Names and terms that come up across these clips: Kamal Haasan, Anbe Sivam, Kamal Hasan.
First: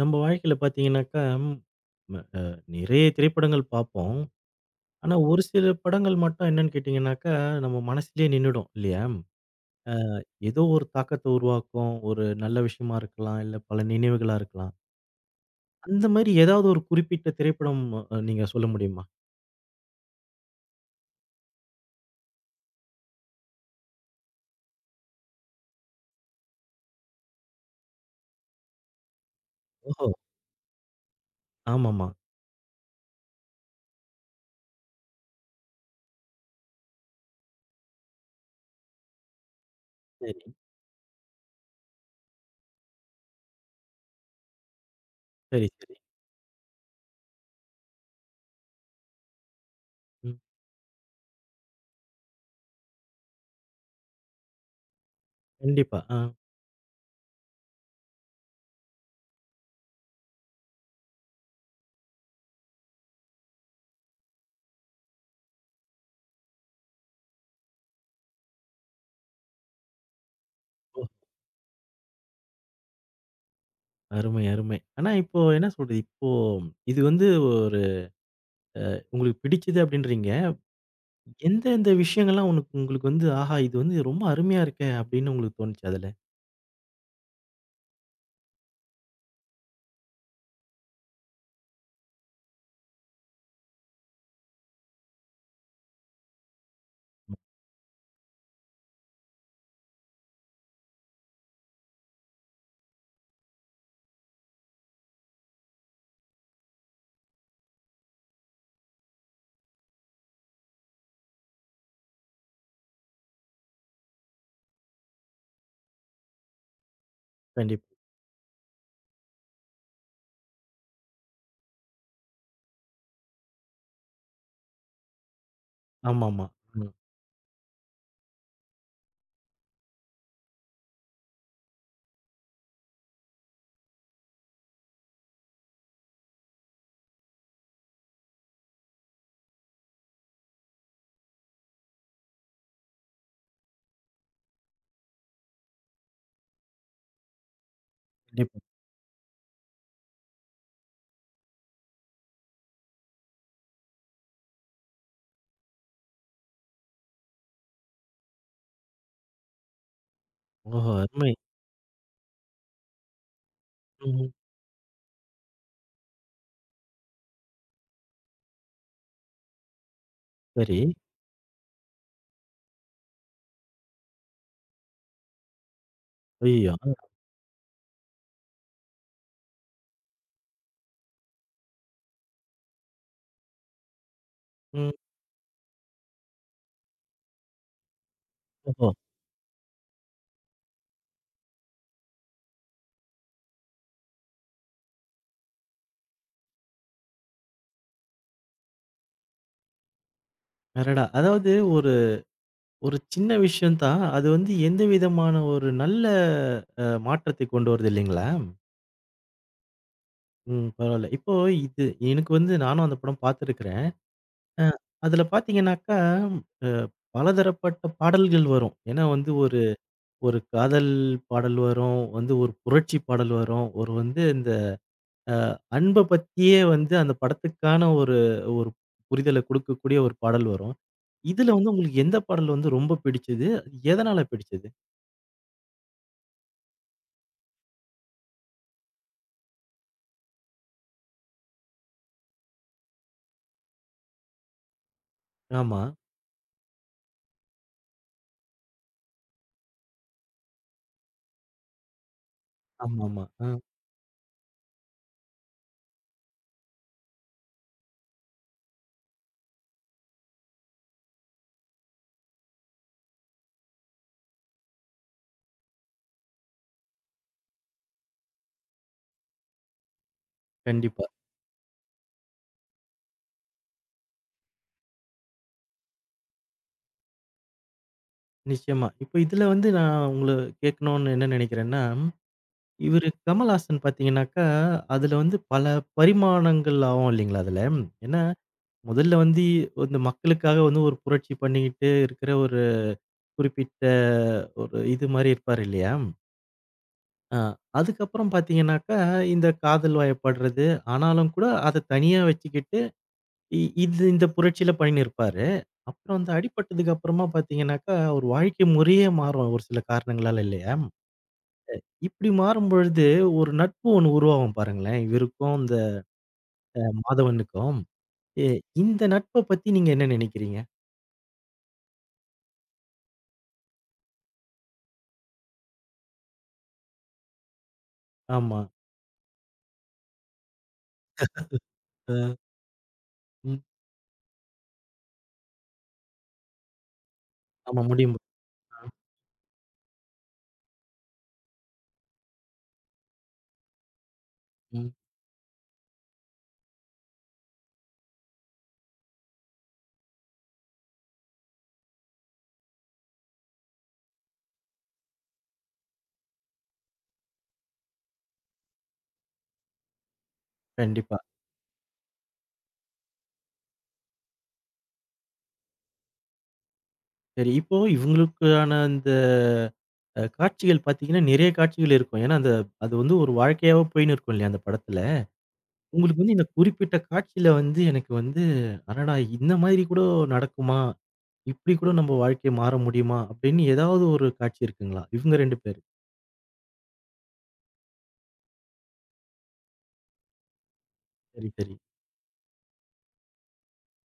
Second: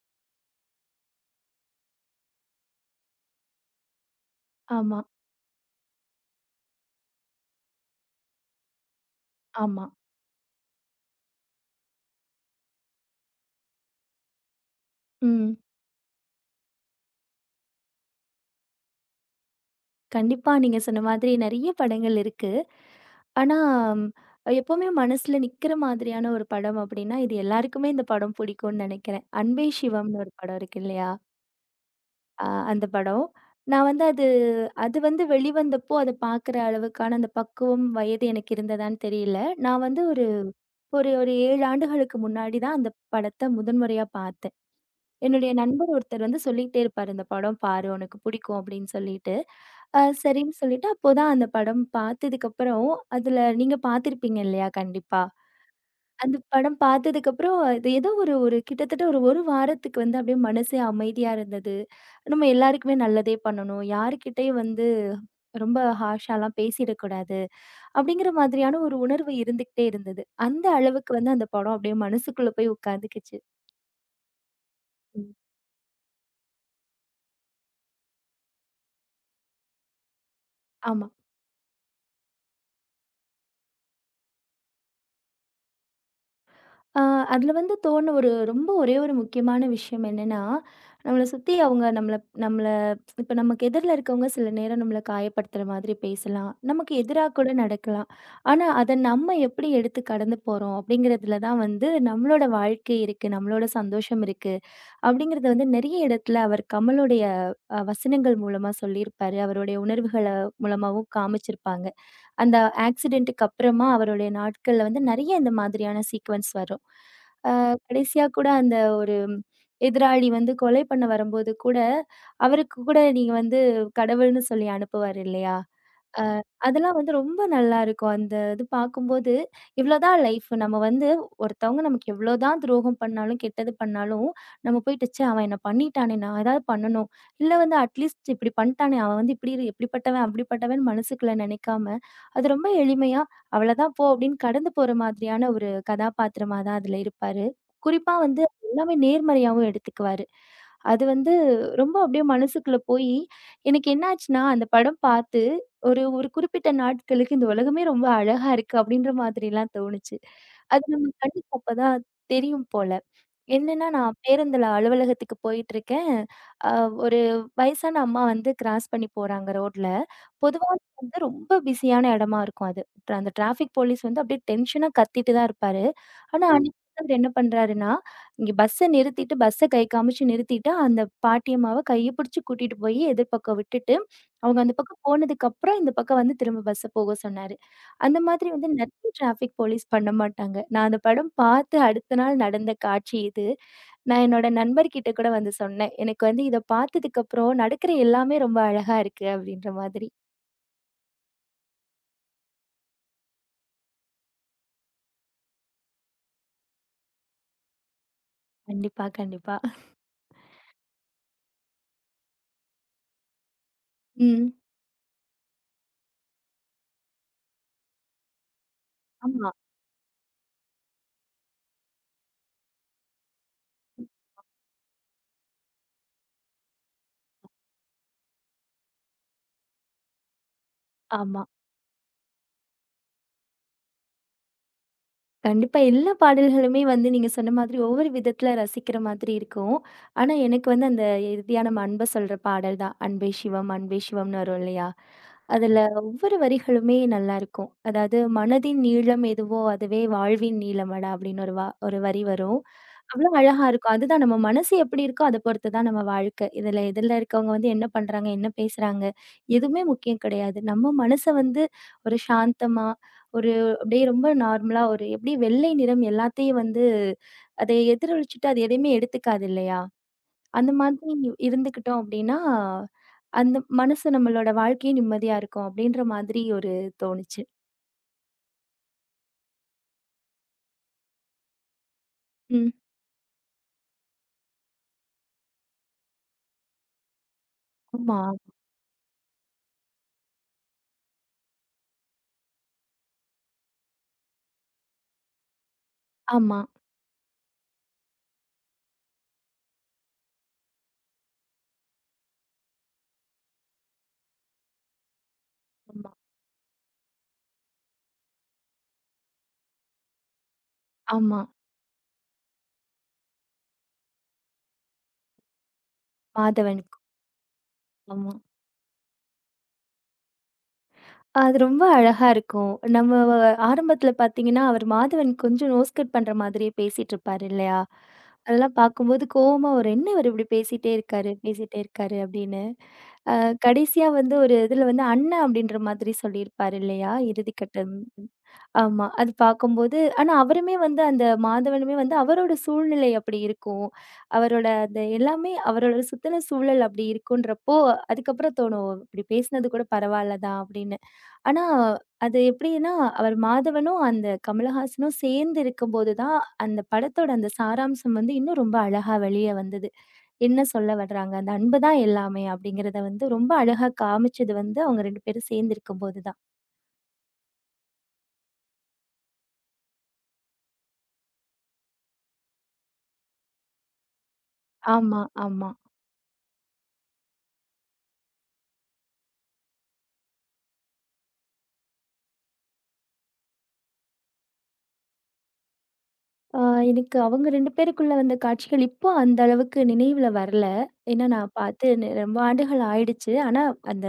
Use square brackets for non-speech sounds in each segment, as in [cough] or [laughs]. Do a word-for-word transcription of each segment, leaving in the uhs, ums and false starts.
நம்ம வாழ்க்கையில பார்த்தீங்கன்னாக்கா, ம அ நிறைய திரைப்படங்கள் பார்ப்போம். ஆமா, ஆனா, ஒரு சில படங்கள் மட்டும் என்னன்னு கேட்டீங்கன்னாக்கா, நம்ம மனசுலயே நின்னுடும் இல்லையா? ஆமா. அ ஏதோ ஒரு தாக்கத்த உருவாக்கும். ஒரு நல்ல விஷயமா இருக்கலாம், இல்ல பல நினைவுகளா இருக்கலாம். ம். அந்த மாரி ஏதாவது ஒரு குறிப்பிட்ட திரைப்படம் அ நீங்க சொல்ல முடியுமா? கண்டிப்பா நீங்க சொன்ன மாதிரி நெறைய படங்கள் இருக்கு. ஆனா, ம், எப்பவுமே மனசுல நிக்கிற மாதிரியான ஒரு படம் அப்டின்னா, இது எல்லாருக்குமே இந்த படம் பிடிக்கும்னு நெனைக்கிறேன். "அன்பே ஓஹோ! சிவம்னு" ஒரு படம் இருக்கு இல்லையா? ஆமாமா. அ அந்த படம். நான் வந்து அது அது வந்து வெளிவந்தப்போ அத பாக்குற அளவுக்கான அந்த பக்குவம், வயது எனக்கு இருந்ததான்னு தெரியல. நான் வந்து ஒரு சரி, ஒரு ஒரு ஏழு ஆண்டுகளுக்கு முன்னாடி தான் அந்த படத்த முதன்முறையா பார்த்தேன். என்னுடைய சரி, நண்பர் சரி. ஒருத்தர் வந்து சொல்லிக்கிட்டே இருப்பாரு, "இந்த படம் பாரு, உனக்கு பிடிக்கும்." அப்படின்னு சொல்லிட்டு. அ ம். சரின்னு சொல்லிட்டு அப்போதான் அந்த படம் பார்த்ததுக்கப்புறம், அதுல நீங்க பார்த்திருப்பீங்க இல்லையா? கண்டிப்பா. கண்டிப்பா. ஆ. அந்த படம் பார்த்ததுக்கப்புறம், அது ஏதோ ஒரு ஒரு கிட்டத்தட்ட ஒரு 1 வாரத்துக்கு வந்து அப்படியே மனசே அமைதியா இருந்தது. நம்ம எல்லாருக்குமே நல்லதே பண்ணணும். யாருக்கிட்டயும் வந்து ரொம்ப ஹார்ஷாலாம் பேசிடக்கூடாது. அப்படிங்கிற மாதிரியான ஒரு உணர்வு இருந்துகிட்டே இருந்தது. அந்த ஓ! அளவுக்கு வந்து அந்த படம் அப்படியே மனசுக்குள்ள போய் உட்கார்ந்துக்கிச்சு. அருமை, அருமை. ஆனா ம். இப்போ என்ன சொல்றது? இப்போ இது வந்து ஒரு உங்களுக்கு பிடிச்சது அப்படின்றீங்க. ஆமா. எந்த எந்த விஷயங்கள்லாம் உனக்கு உங்களுக்கு வந்து, ஆஹா! இது வந்து ரொம்ப அருமையா இருக்கே! அப்படின்னு உங்களுக்கு தோணுச்சு அதுல? ஆ, அதுல வந்து தோணு ஒரு ரொம்ப ஒரே ஒரு முக்கியமான விஷயம் என்னன்னா, நம்மள சுத்தி அவங்க நம்மள நம்மள இப்ப நமக்கு எதிர்ல இருக்கவங்க சில நேரம் நம்மள காயப்படுத்துற மாதிரி பேசலாம். நமக்கு எதிரா கூட நடக்கலாம். ஆனா, அத நம்ம எப்படி எடுத்து கடந்து போறோம் அப்படிங்கிறதுல தான் வந்து நம்மளோட வாழ்க்கை இருக்கு. நம்மளோட சந்தோஷம் இருக்கு. அப்படிங்கிறத வந்து நெறைய இடத்துல அவர் கமலுடைய அ வசனங்கள் மூலமா சொல்லியிருப்பாரு. அவருடைய உணர்வுகள மூலமாவும் காமிச்சிருப்பாங்க. அந்த ஆக்சிடென்ட்க்கு அப்புறமா அவருடைய நாட்கள்ல வந்து நெறைய இந்த மாதிரியான சீக்வென்ஸ் வரும். கண்டிப்பா. கடைசியா கூட அந்த ஒரு எதிராளி வந்து கொலை பண்ண வரும்போது கூட, அவருக்கு கூட நீங்க வந்து கடவுள்ன்னு சொல்லி அனுப்புவாரு இல்லையா? அ ஆமாமா. ம். அதெல்லாம் வந்து ரொம்ப நல்லாருக்கும். அந்த இது பார்க்கும்போது, இவ்ளோதான் லைஃப். நம்ம வந்து ஒருத்தவங்க நமக்கு எவ்ளோதான் துரோகம் பண்ணாலும், கெட்டது பண்ணாலும், நம்ம போயிட்டு ச்சே! அவன் என்ன பண்ணிட்டானே! நான் ஏதாவது பண்ணணும். இல்ல வந்து அட்லீஸ்ட் இப்டி பண்ணிட்டானே! அவன் வந்து இப்டி இப்டிப்பட்டவன், அப்டிப்பட்டவன் மனசுக்குள்ள நெனைக்காம, அது ரொம்ப எளிமையா, அவ்ளதான் போ அப்டின்னு கடந்து போற மாதிரியான ஒரு கதாபாத்திரமா தான் அதுல இருப்பாரு. குறிப்பா வந்து கண்டிப்பா. எல்லாமே நேர்மறையாவும் எடுத்துக்குவாரு. அது வந்து ரொம்ப அப்டியே மனசுக்குள்ள போயி, எனக்கு என்னாச்சுன்னா, அந்த படம் பார்த்து ஒரு ஒரு குறிப்பிட்ட நாட்களுக்கு இந்த உலகமே ரொம்ப அழகா இருக்கு, அப்படின்ற மாதிரிலாம் தோணுச்சு. அது ஓஹோ! நம்ம அருமை. கண்ணுக்கு அப்பதான் தெரியும் போல. என்னன்னா, நான் ம். பேருந்துல அலுவலகத்துக்கு போயிட்டுருக்கேன். அ ஒரு வயசான அம்மா வந்து கிராஸ் பண்ணி போறாங்க ரோட்ல. பொதுவா சரி. வந்து ரொம்ப பிஸியான இடமா இருக்கும் அது. tra- அந்த டிராஃபிக் போலீஸ் வந்து அப்படியே டென்ஷனா கத்திட்டு தான் இருப்பாரு. ஆனா ம். ஐயய்யோ! அன்னைக்கு அவர் என்ன பண்றாருன்னா, இங்க பஸ்ஸ நிறுத்திட்டு, பஸ்ஸ கை காமிச்சு நிறுத்திட்டு, அந்த பாட்டியம்மாவ கைய பிடிச்சு கூட்டிட்டு போயி எதிர்பக்கம் விட்டுட்டு, அவங்க அந்த ம். பக்கம் போனதுக்கப்புறம், இந்த பக்கம் வந்து திரும்ப பஸ்ஸ போக சொன்னாரு. அந்த மாதிரி வந்து ஓஹோ! நிறைய டிராஃபிக் போலீஸ் பண்ண மாட்டாங்க. நான் அந்த படம் பார்த்து அடுத்த நாள் நடந்த காட்சி இது. நான் என்னோட நண்பர்கிட்ட கூட வந்து சொன்னேன். எனக்கு வந்து இத பார்த்ததுக்கப்புறம் நடக்கிற எல்லாமே ரொம்ப அழகா இருக்கு அப்படின்ற மாதிரி. அடடா! அதாவது ஒரு ஒரு சின்ன விஷயம் தான். அது வந்து எந்த விதமான ஒரு நல்ல அ மாற்றத்தை கொண்டு வருது இல்லைங்களா? கண்டிப்பா, கண்டிப்பா. ம். பரவால்ல. இப்போ இது எனக்கு வந்து நானும் அந்த படம் பார்த்துருக்கிறேன். ம். அ அதுல பார்த்தீங்கன்னாக்கா, அ பலதரப்பட்ட பாடல்கள் வரும். ஏன்னா வந்து ஆமா, ஒரு ஒரு காதல் பாடல் வரும், வந்து ஒரு புரட்சி பாடல் வரும், ஒரு வந்து இந்த அ அன்ப பத்தியே வந்து அந்த படத்துக்கான ஒரு ஒரு புரிதல குடுக்கக்கூடிய ஒரு பாடல் வரும். ஆமா. இதுல வந்து உங்களுக்கு எந்த பாடல் வந்து ரொம்ப பிடிச்சது? எதனால பிடிச்சது? கண்டிப்பா. எல்லா பாடல்களுமே வந்து நீங்க சொன்ன மாதிரி ஒவ்வொரு விதத்துல ரசிக்கிற மாதிரி இருக்கும். ஆனா, எனக்கு வந்து அந்த இறுதியா நம்ம அன்ப சொல்ற பாடல் தான். "அன்பே சிவம் அன்பே சிவம்னு" வரும் இல்லையா? ம். அதுல ஆமா. ஒவ்வொரு வரிகளுமே நல்லாயிருக்கும். அதாவது "மனதின் நீளம் எதுவோ அதுவே வாழ்வின் நீளமடா" அப்படின்னு ஒரு வா ஒரு வரி வரும். ஆமாமா. அவ்ளோ ஆ அழகா இருக்கும். அதுதான் நம்ம மனசு எப்படி இருக்கோ, அத பொறுத்து தான் நம்ம வாழ்க்கை. இதுல எதிர்ல இருக்கவங்க வந்து என்ன பண்றாங்க, என்ன பேசுறாங்க, எதுவுமே முக்கியம் கிடையாது. நம்ம மனச வந்து ஒரு சாந்தமா, ஒரு அப்படியே ரொம்ப நார்மலா ஒரு எப்படி வெள்ளை நிறம் எல்லாத்தையும் வந்து அதை எதிரொலிச்சுட்டு அது எதையுமே எடுத்துக்காது இல்லையா? அந்த கண்டிப்பா. மாதிரி இருந்துக்கிட்டோம் அப்படின்னா, அந்த மனசு நம்மளோட வாழ்க்கையும் நிம்மதியா இருக்கும் அப்படின்ற மாதிரி ஒரு தோணுச்சு. நிச்சயமா. இப்ப இதுல வந்து நான் உங்கள கேட்கணும்னு என்ன நினைக்கிறேன்னா, ம். இவரு கமல்ஹாசன் பார்த்தீங்கன்னாக்கா, அதுல வந்து பல பரிமாணங்கள் ஆகும் இல்லைங்களா அதுல. ஆமா, ஏன்னா, முதல்ல வந்து இந்த மக்களுக்காக வந்து ஒரு புரட்சி பண்ணிக்கிட்டு இருக்கிற ஒரு குறிப்பிட்ட ஒரு இது மாரி இருப்பாரு இல்லையா? ஆமா, அ அதுக்கப்புறம் பார்த்தீங்கன்னாக்கா, இந்த காதல் வயப்படுறது, ஆனாலும் கூட அத தனியா வச்சுக்கிட்டு, இ இது இந்த புரட்சியில பண்ணியிருப்பாரு. ஆமா, அப்புறம் வந்து அடிபட்டதுக்கு அப்புறமா பார்த்தீங்கன்னாக்கா, ஒரு வாழ்க்கை முறையே மாறும் ஒரு சில காரணங்களால இல்லையா? ஆமா. இப்படி மாறும்பொழுது ஒரு நட்பு ஒண்ணு உருவாகும் பாருங்களேன். இவருக்கும் இந்த மாதவன். அ மாதவனுக்கும். ஆமா. எ இந்த நட்ப பத்தி நீங்க என்ன நினைக்கிறீங்க? அது ரொம்ப அழகா இருக்கும். நம்ம வ ஆரம்பத்துல பார்த்தீங்கன்னா, அவர் மாதவன் கொஞ்சம் நோஸ் கட் பண்ற மாதிரியே பேசிட்டுருப்பாரு இல்லையா? ஆமா. அதெல்லாம் பார்க்கும்போது கோவமா வரும். "என்ன இவரு இப்படி பேசிட்டே இருக்காரு, பேசிட்டே இருக்காரு." அ அப்படின்னு. அ ம். கடைசியா வந்து ஒரு இதுல வந்து அண்ணா அப்படின்ற மாதிரி சொல்லியிருப்பாரு இல்லையா? ஆமா இறுதிக்கட்டம். முடியும். ஆமா. அது பார்க்கும்போது ஆனா அவருமே வந்து அந்த மாதவனுமே வந்து அவரோட சூழ்நிலை அப்படி இருக்கும். அவரோட ம். அந்த எல்லாமே அவரோட சுத்தின சூழல் அப்படி இருக்குன்றப்போ, அதுக்கப்புறம் தோணும், "இப்படி பேசினது கூட பரவாயில்ல தான்" அப்படின்னு. ஆனா அது எப்படின்னா, அவர் மாதவனும் அந்த கமலஹாசனும் சேர்ந்து இருக்கும்போது தான், அந்த படத்தோட அந்த சாராம்சம் வந்து இன்னும் ரொம்ப அழகா வெளிய வந்தது. என்ன சொல்ல கண்டிப்பா. வர்றாங்க? அந்த அன்பு தான் எல்லாமே அப்படிங்கிறத வந்து ரொம்ப அழகா காமிச்சது வந்து அவங்க ரெண்டு பேரும் சேர்ந்து இருக்கும்போது தான். சரி இப்போ இவங்களுக்கான அந்த அ காட்சிகள் பார்த்தீங்கன்னா, நிறைய காட்சிகள் இருக்கும். ஏன்னா, அந்த அது வந்து ஒரு வாழ்க்கையாவே போயின்னு இருக்கும் இல்லையா, அந்த படத்துல. ஆமா, ஆமா. உங்களுக்கு வந்து இந்த குறிப்பிட்ட காட்சியில வந்து எனக்கு வந்து, அடடா! இந்த மாதிரி கூட நடக்குமா? இப்படி கூட நம்ம வாழ்க்கை மாற முடியுமா? அப்படின்னு ஏதாவது ஒரு காட்சி இருக்குங்களா? இவங்க ரெண்டு பேரு. ஆ எனக்கு அவங்க ரெண்டு பேருக்குள்ள வந்த காட்சிகள் இப்போ அந்த அளவுக்கு நினைவுல வரல. ஏன்னா நான் சரி, சரி. பார்த்து நெ ரொம்ப ஆண்டுகள் ஆயிடுச்சு. ஆனா அந்த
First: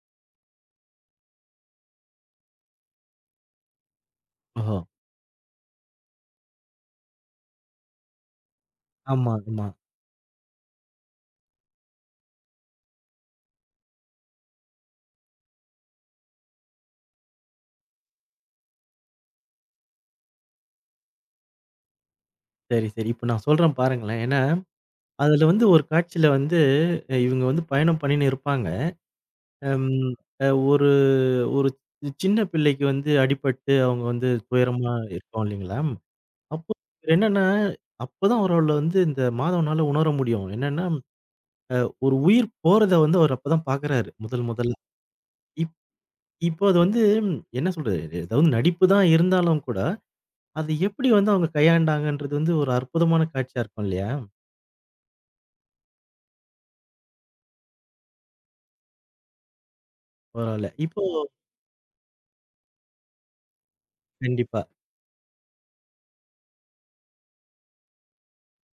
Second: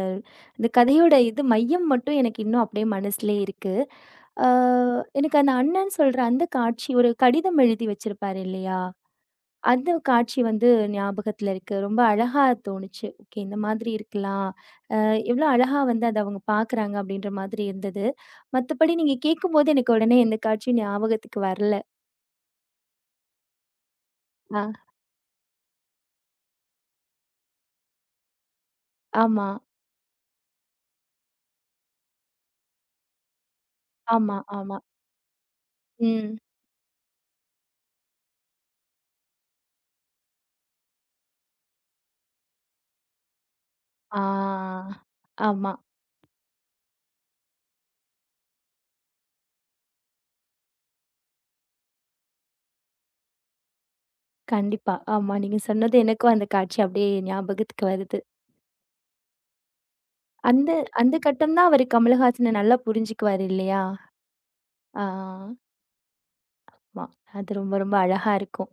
அந்த கதையோட இது மையம் மட்டும் எனக்கு இன்னும் அப்படியே மனசுலயே இருக்கு. ஆ ஓஹோ! எனக்கு அந்த அண்ணன் சொல்ற அந்த காட்சி ஒரு கடிதம் எழுதி வச்சிருப்பாரு இல்லையா? ஆமா, ஆமா. அந்த காட்சி வந்து ஞாபகத்துல இருக்கு. ரொம்ப அழகா தோணுச்சு. ஓகே இந்த மாதிரி இருக்கலாம். அ எவ்வளோ அழகா வந்து அத அவங்க பார்க்குறாங்க அப்படின்ற மாதிரி இருந்தது. மத்தபடி நீங்க கேட்கும்போது எனக்கு உடனே எந்த காட்சியும் ஞாபகத்துக்கு வரல. சரி, சரி. இப்ப நான் சொல்றேன் பாருங்களேன். ஏன்னா, ஆ அதுல வந்து ஒரு காட்சியில வந்து அ இவங்க வந்து பயணம் பண்ணின்னு இருப்பாங்க. ஆமா. ம் அ ஒரு ஒரு சி- சின்ன பிள்ளைக்கு வந்து அடிபட்டு அவங்க வந்து ஆமா, ஆமா. துயரமா இருக்கும் இல்லைங்களா? ம். அப்போ என்னன்னா, அப்பதான் அவரால வந்து இந்த மாதவனால உணர முடியும். என்னன்னா, ஒரு உயிர் போறத வந்து அவர் அப்பதான் பார்க்குறாரு, முதல் முதல்ல. ஆ. ஆமா. இப் இப்போ அது வந்து ம், என்ன சொல்றது? ஏதாவது நடிப்பு தான் இருந்தாலும் கூட, அது எப்படி வந்து அவங்க கையாண்டாங்கன்றது வந்து ஒரு அற்புதமான காட்சியா இருக்கும் இல்லையா? கண்டிப்பா. ஆமா. நீங்க சொன்னது எனக்கும் அந்த காட்சி அப்படியே ஞாபகத்துக்கு வருது. அவரால. அந்த இப்போ அந்த கட்டம் தான் அவரு கமலஹாசன நல்லா புரிஞ்சுக்குவாரு இல்லையா? கண்டிப்பா, ஆ. ஆமா. அது ரொம்ப ரொம்ப அழகா இருக்கும்.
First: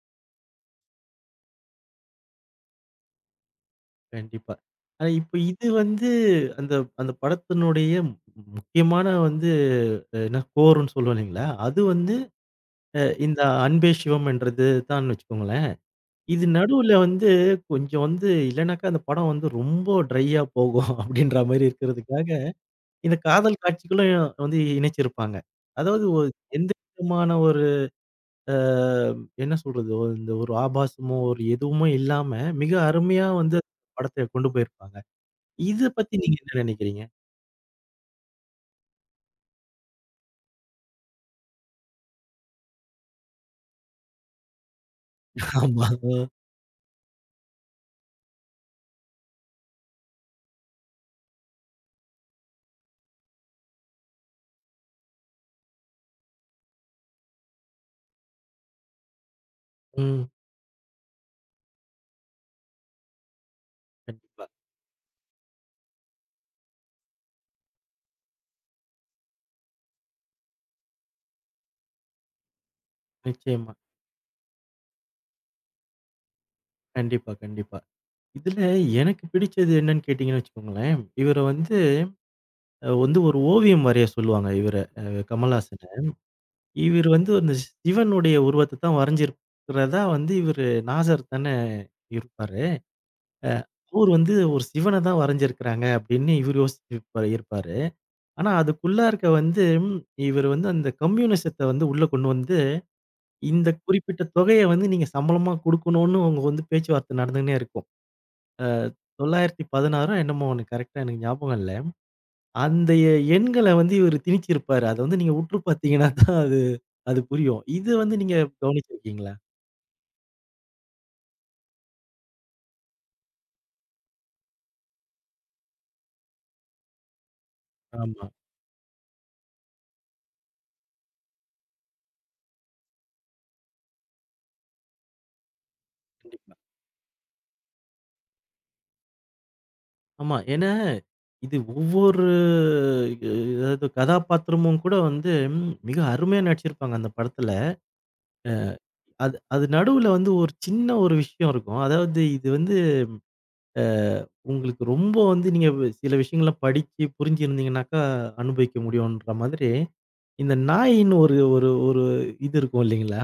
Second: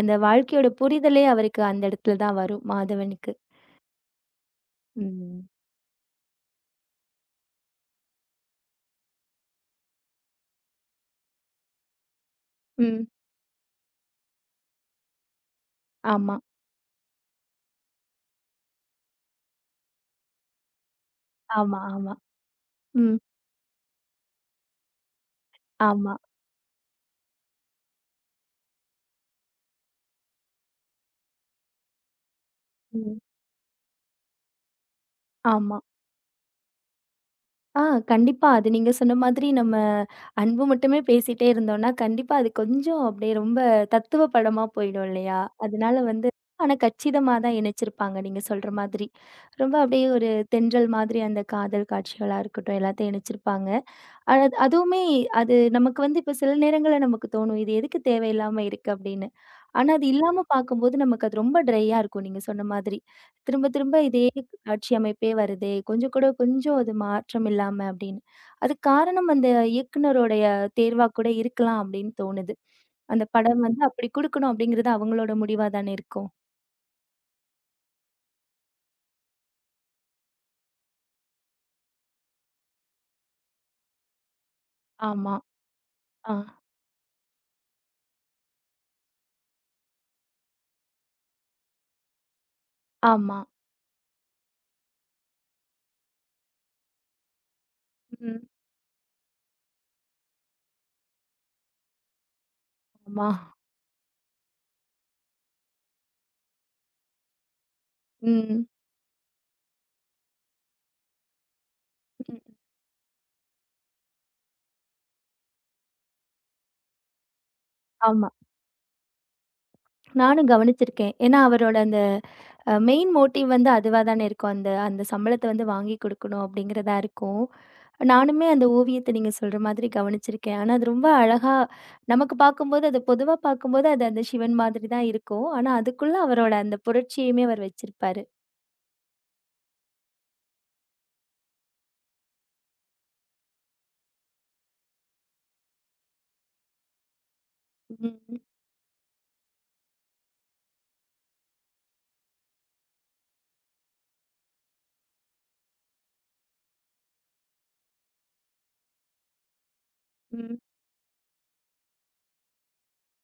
அந்த வாழ்க்கையோட புரிதலே அவருக்கு அந்த இடத்துல தான் வரும் மாதவனுக்கு. கண்டிப்பா. அ இப்போ ம். இது வந்து அந்த அந்த படத்தினுடைய முக்கியமான வந்து அஹ், என்ன கோர்ன்னு சொல்லுவோம் இல்லைங்களா? அது வந்து அ ம். இந்த அன்பே சிவம்ன்றது தான் வச்சுக்கோங்களேன். ஆமா, இது நடுவுல வந்து கொஞ்சம் வந்து இல்லனாக்கா அந்த படம் வந்து ரொம்ப ட்ரையா போகும் [laughs] அப்படின்ற மாரி ஆமா, ஆமா. இருக்கிறதுக்காக, இந்த ம். காதல் காட்சிகளும் வந்து இணைச்சிருப்பாங்க. அதாவது ஆமா. ஒ எந்த விதமான ஒரு அ என்ன சொல்றது? ஒ இந்த ஒரு ஆபாசமோ, ஒரு எதுவுமே இல்லாம மிக ம். அருமையா வந்து படத்த கொண்டு போயிருப்பாங்க. ஆமா. இத பத்தி நீங்க என்ன நினைக்கிறீங்க? ஆ கண்டிப்பா. அது நீங்க சொன்ன மாதிரி நம்ம அன்பு மட்டுமே பேசிட்டே இருந்தோம்னா, கண்டிப்பா அது கொஞ்சம் அப்படியே ரொம்ப தத்துவ படமா போயிடும் இல்லையா? ஆமா. அதனால வந்து ஆனா கச்சிதமா தான் இணைச்சிருப்பாங்க நீங்க சொல்ற மாதிரி. ரொம்ப அப்படியே ஒரு தென்றல் மாதிரி அந்த காதல் காட்சிகளா இருக்கட்டும், எல்லாத்தையும் இணைச்சிருப்பாங்க. அது அதுவுமே அது நமக்கு வந்து இப்ப சில நேரங்கள்ல நமக்கு தோணும். இது எதுக்கு தேவையில்லாம இருக்கு அப்படின்னு. ஆனா, அது ம். இல்லாம பார்க்கும்போது நமக்கு அது ரொம்ப ட்ரையா இருக்கும். நீங்க சொன்ன மாதிரி. திரும்ப திரும்ப இதே கண்டிப்பா. காட்சி அமைப்பே வருதே! கொஞ்சம் கூட கொஞ்சம் அது மாற்றம் இல்லாம அப்படின்னு. அதுக்கு காரணம் அந்த இயக்குனருடைய தேர்வா கூட இருக்கலாம் அப்படின்னு தோணுது. அந்த படம் நிச்சயமா. வந்து அப்படி குடுக்கணும் அப்படிங்கிறது அவங்களோட முடிவா தானே இருக்கும். கண்டிப்பா, கண்டிப்பா. இதுல எனக்கு பிடிச்சது என்னன்னு கேட்டீங்கன்னு வச்சுக்கோங்களேன், இவர வந்து அ வந்து ஒரு ஓவியம் வரைய சொல்லுவாங்க இவர. அ ஆமா. கமல்ஹாசன. ஆ. இவரு வந்து அந்த சிவனுடைய உருவத்த தான் வரைஞ்சிருக்கிறதா வந்து இவரு நாசர் தானே இருப்பாரு. ஆமா. அ அவரு வந்து ஒரு சிவன தான் வரைஞ்சிருக்கிறாங்க அப்படின்னு இவரு யோசிச்சிருப்பாரு இருப்பாரு. ம். ஆனா அதுக்குள்ளார்க்க வந்து இவரு வந்து அந்த கம்யூனிசத்த வந்து உள்ள கொண்டு வந்து, ஆமா. இந்த குறிப்பிட்ட தொகைய வந்து நீங்க சம்பளமா குடுக்கணும்னு அவங்க வந்து பேச்சுவார்த்தை நடந்துன்னே இருக்கும். ம். அ தொள்ளாயிரத்து பதினாறோ என்னமோ ஒண்ணு கரெக்ட்டா எனக்கு ஞாபகம் இல்ல. ம். அந்த எ எண்கள வந்து இவரு திணிச்சிருப்பாரு. அத வந்து நீங்க உற்று பார்த்தீங்கன்னா தான் அது அது புரியும். இது வந்து ஆமா. நீங்க கவனிச்சிருக்கீங்களா? நானும் கவனிச்சிருக்கேன். ஏன்னா அவரோட அந்த அ மெயின் மோட்டிவ் வந்து அதுவா தானே இருக்கும். அந்த அந்த சம்பளத்த வந்து வாங்கி குடுக்கணும் அப்படிங்கிறதா இருக்கும். ஆமா. நானுமே அந்த ஓவியத்த நீங்க சொல்ற மாதிரி கவனிச்சிருக்கேன். ஆனா, அது ரொம்ப அழகா நமக்கு பார்க்கும்போது, அது பொதுவா பார்க்கும்போது அது அந்த சிவன் மாதிரி தான் இருக்கும். ஆனா, அதுக்குள்ள அவரோட கண்டிப்பா. அந்த புரட்சியுமே அவர் வச்சிருப்பாரு. ஆமா. ஏன்னா, இது ஒவ்வொரு அ அதாவது கதாபாத்திரமும் கூட வந்து ம், மிக அருமையா நடிச்சிருப்பாங்க அந்த படத்துல. ம், அது அது நடுவுல வந்து ஒரு சின்ன ஒரு விஷயம் இருக்கும். அதாவது இது வந்து அ உங்களுக்கு ரொம்ப வந்து நீங்க வ் சில விஷயங்கள படிச்சு புரிஞ்சிருந்தீங்கனாக்கா அனுபவிக்க முடியுன்ற மாதிரி, இந்த ம். நாயின்னு ஒரு ஒரு ஒரு இது இருக்கும் இல்லைங்களா?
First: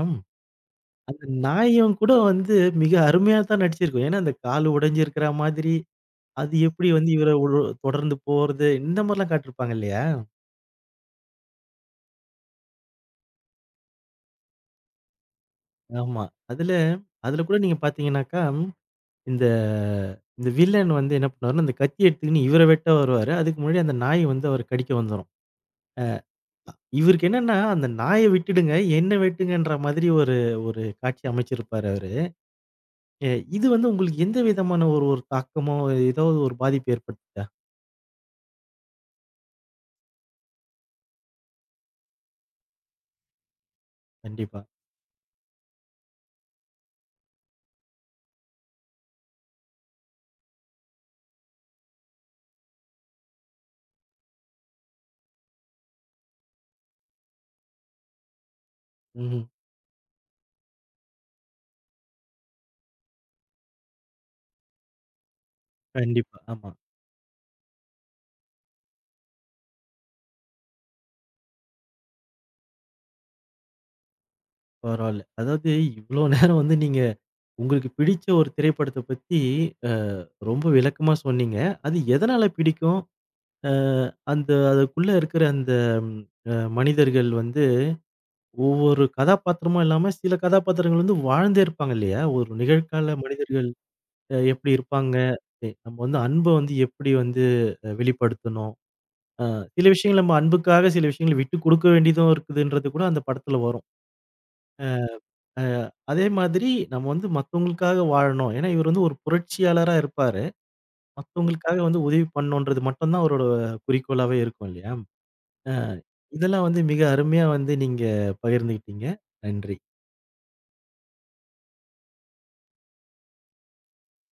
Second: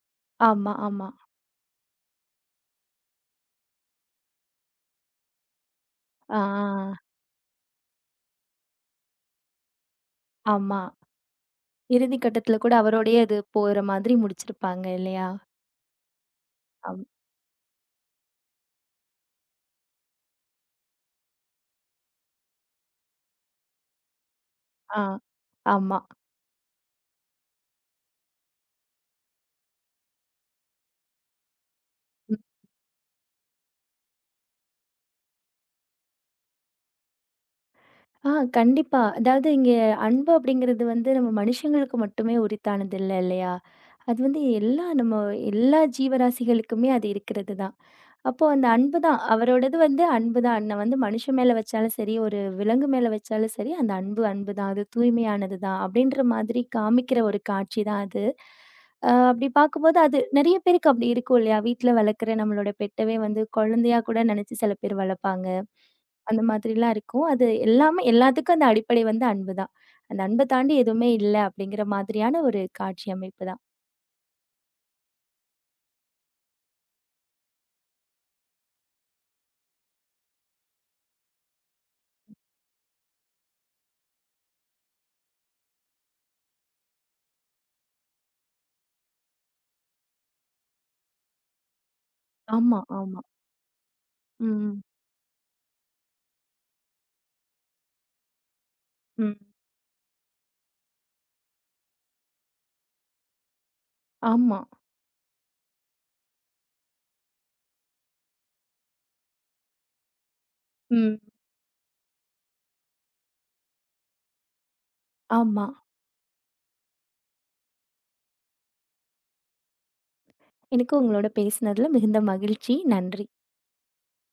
ஆமா, ஆமா. அந்த நாயும் கூட வந்து மிக அருமையா தான் நடிச்சிருக்கும். ஏன்னா, அந்த கால் உடைஞ்சிருக்கிற மாதிரி, ஆ, அது எப்படி வந்து இவர ஒரு தொடர்ந்து போறது, இந்த மாரிலாம் காட்டியிருப்பாங்க இல்லையா? ஆமா. இறுதி கட்டத்துல கூட அவரோடயே அது போற மாதிரி முடிச்சிருப்பாங்க இல்லையா? ஆமா. அதுல அம் அதுல கூட நீங்க பார்த்தீங்கன்னாக்கா, இந்த இந்த வில்லன் வந்து என்ன பண்ணுவாருன்னா, அந்த கத்திய எடுத்துக்கின்னு இவர வெட்ட வருவாரு. அதுக்கு முன்னாடி அந்த நாய் வந்து அவர கடிக்க ஆ, வந்துரும். ஆமா. இவருக்கு என்னன்னா, அந்த நாய விட்டுடுங்க, என்ன வெட்டுங்கன்ற மாதிரி ஒரு ஒரு காட்சி அமைச்சிருப்பாரு அவரு. எ இது வந்து உங்களுக்கு எந்த விதமான ஒரு ஒரு தாக்கமோ, ஏதாவது ஒரு பாதிப்பு ஏற்பட்டுச்சா? ஆ கண்டிப்பா. அதாவது இங்க அன்பு அப்படிங்கிறது வந்து நம்ம மனுஷங்களுக்கு மட்டுமே உரித்தானது இல்ல இல்லையா? அது வந்து கண்டிப்பா. எல்லா நம்ம எல்லா ஜீவராசிகளுக்குமே அது இருக்கிறது தான். அப்போ அந்த அன்பு தான். அவரோடது வந்து அன்பு தான். நான் வந்து மனுஷன் மேல வச்சாலும் சரி, ஒரு விலங்கு மேல வச்சாலும் சரி, அந்த அன்பு அன்பு தான். அது தூய்மையானது தான். அப்படின்ற மாதிரி காமிக்கிற ஒரு காட்சி தான் அது. அ ம்ஹ்ம். அப்படி பார்க்கும்போது அது நெறைய பேருக்கு அப்படி இருக்கும் இல்லையா? வீட்ல வளர்க்குற நம்மளோட பெட்டவே வந்து குழந்தையா கூட நெனச்சு சில பேர் வளர்ப்பாங்க. கண்டிப்பா. அந்த ஆமா. மாதிரிலாம் இருக்கும். அது எல்லாமே எல்லாத்துக்கும் அந்த அடிப்படை வந்து அன்பு தான். அந்த அன்ப தாண்டி எதுவுமே இல்ல அப்படிங்கிற மாதிரியான ஒரு காட்சி அமைப்பு தான். பரவால்ல. அதாவது இவ்ளோ நேரம் வந்து நீங்க உங்களுக்கு பிடிச்ச ஒரு திரைப்படத்த பத்தி அ ரொம்ப விளக்கமா சொன்னீங்க. அது எதனால பிடிக்கும்? அ அந்த அதுக்குள்ள இருக்கிற அந்த ம் அ மனிதர்கள் வந்து ஒவ்வொரு கதாபாத்திரமும் இல்லாம சில கதாபாத்திரங்கள் வந்து வாழ்ந்தே இருப்பாங்க இல்லையா? ஒரு ஆமா, நிகழ்கால ஆமா. மனிதர்கள் அ எப்படி ம். இருப்பாங்க? எ நம்ம வந்து அன்ப வந்து எப்படி வந்து அ வெளிப்படுத்தணும்? ம். அ சில விஷயங்கள் நம்ம அன்புக்காக சில விஷயங்கள விட்டு குடுக்க வேண்டியதும் இருக்குதுன்றது கூட அந்த படத்துல வரும். ஆமா. அ அதே மாதிரி நம்ம வந்து மத்தவங்களுக்காக வாழணும். ஏன்னா, இவர் வந்து ஒரு புரட்சியாளரா இருப்பாரு. ம். மத்தவங்களுக்காக வந்து உதவி பண்ணணுன்றது மட்டும் தான் அவரோட குறிக்கோளாவே இருக்கும் இல்லையா? ஆமா. அ இதெல்லாம் வந்து மிக அருமையா வந்து நீங்க பகிர்ந்துகிட்டீங்க. நன்றி. எனக்கும் உங்களோட பேசினதுல மிகுந்த மகிழ்ச்சி. நன்றி.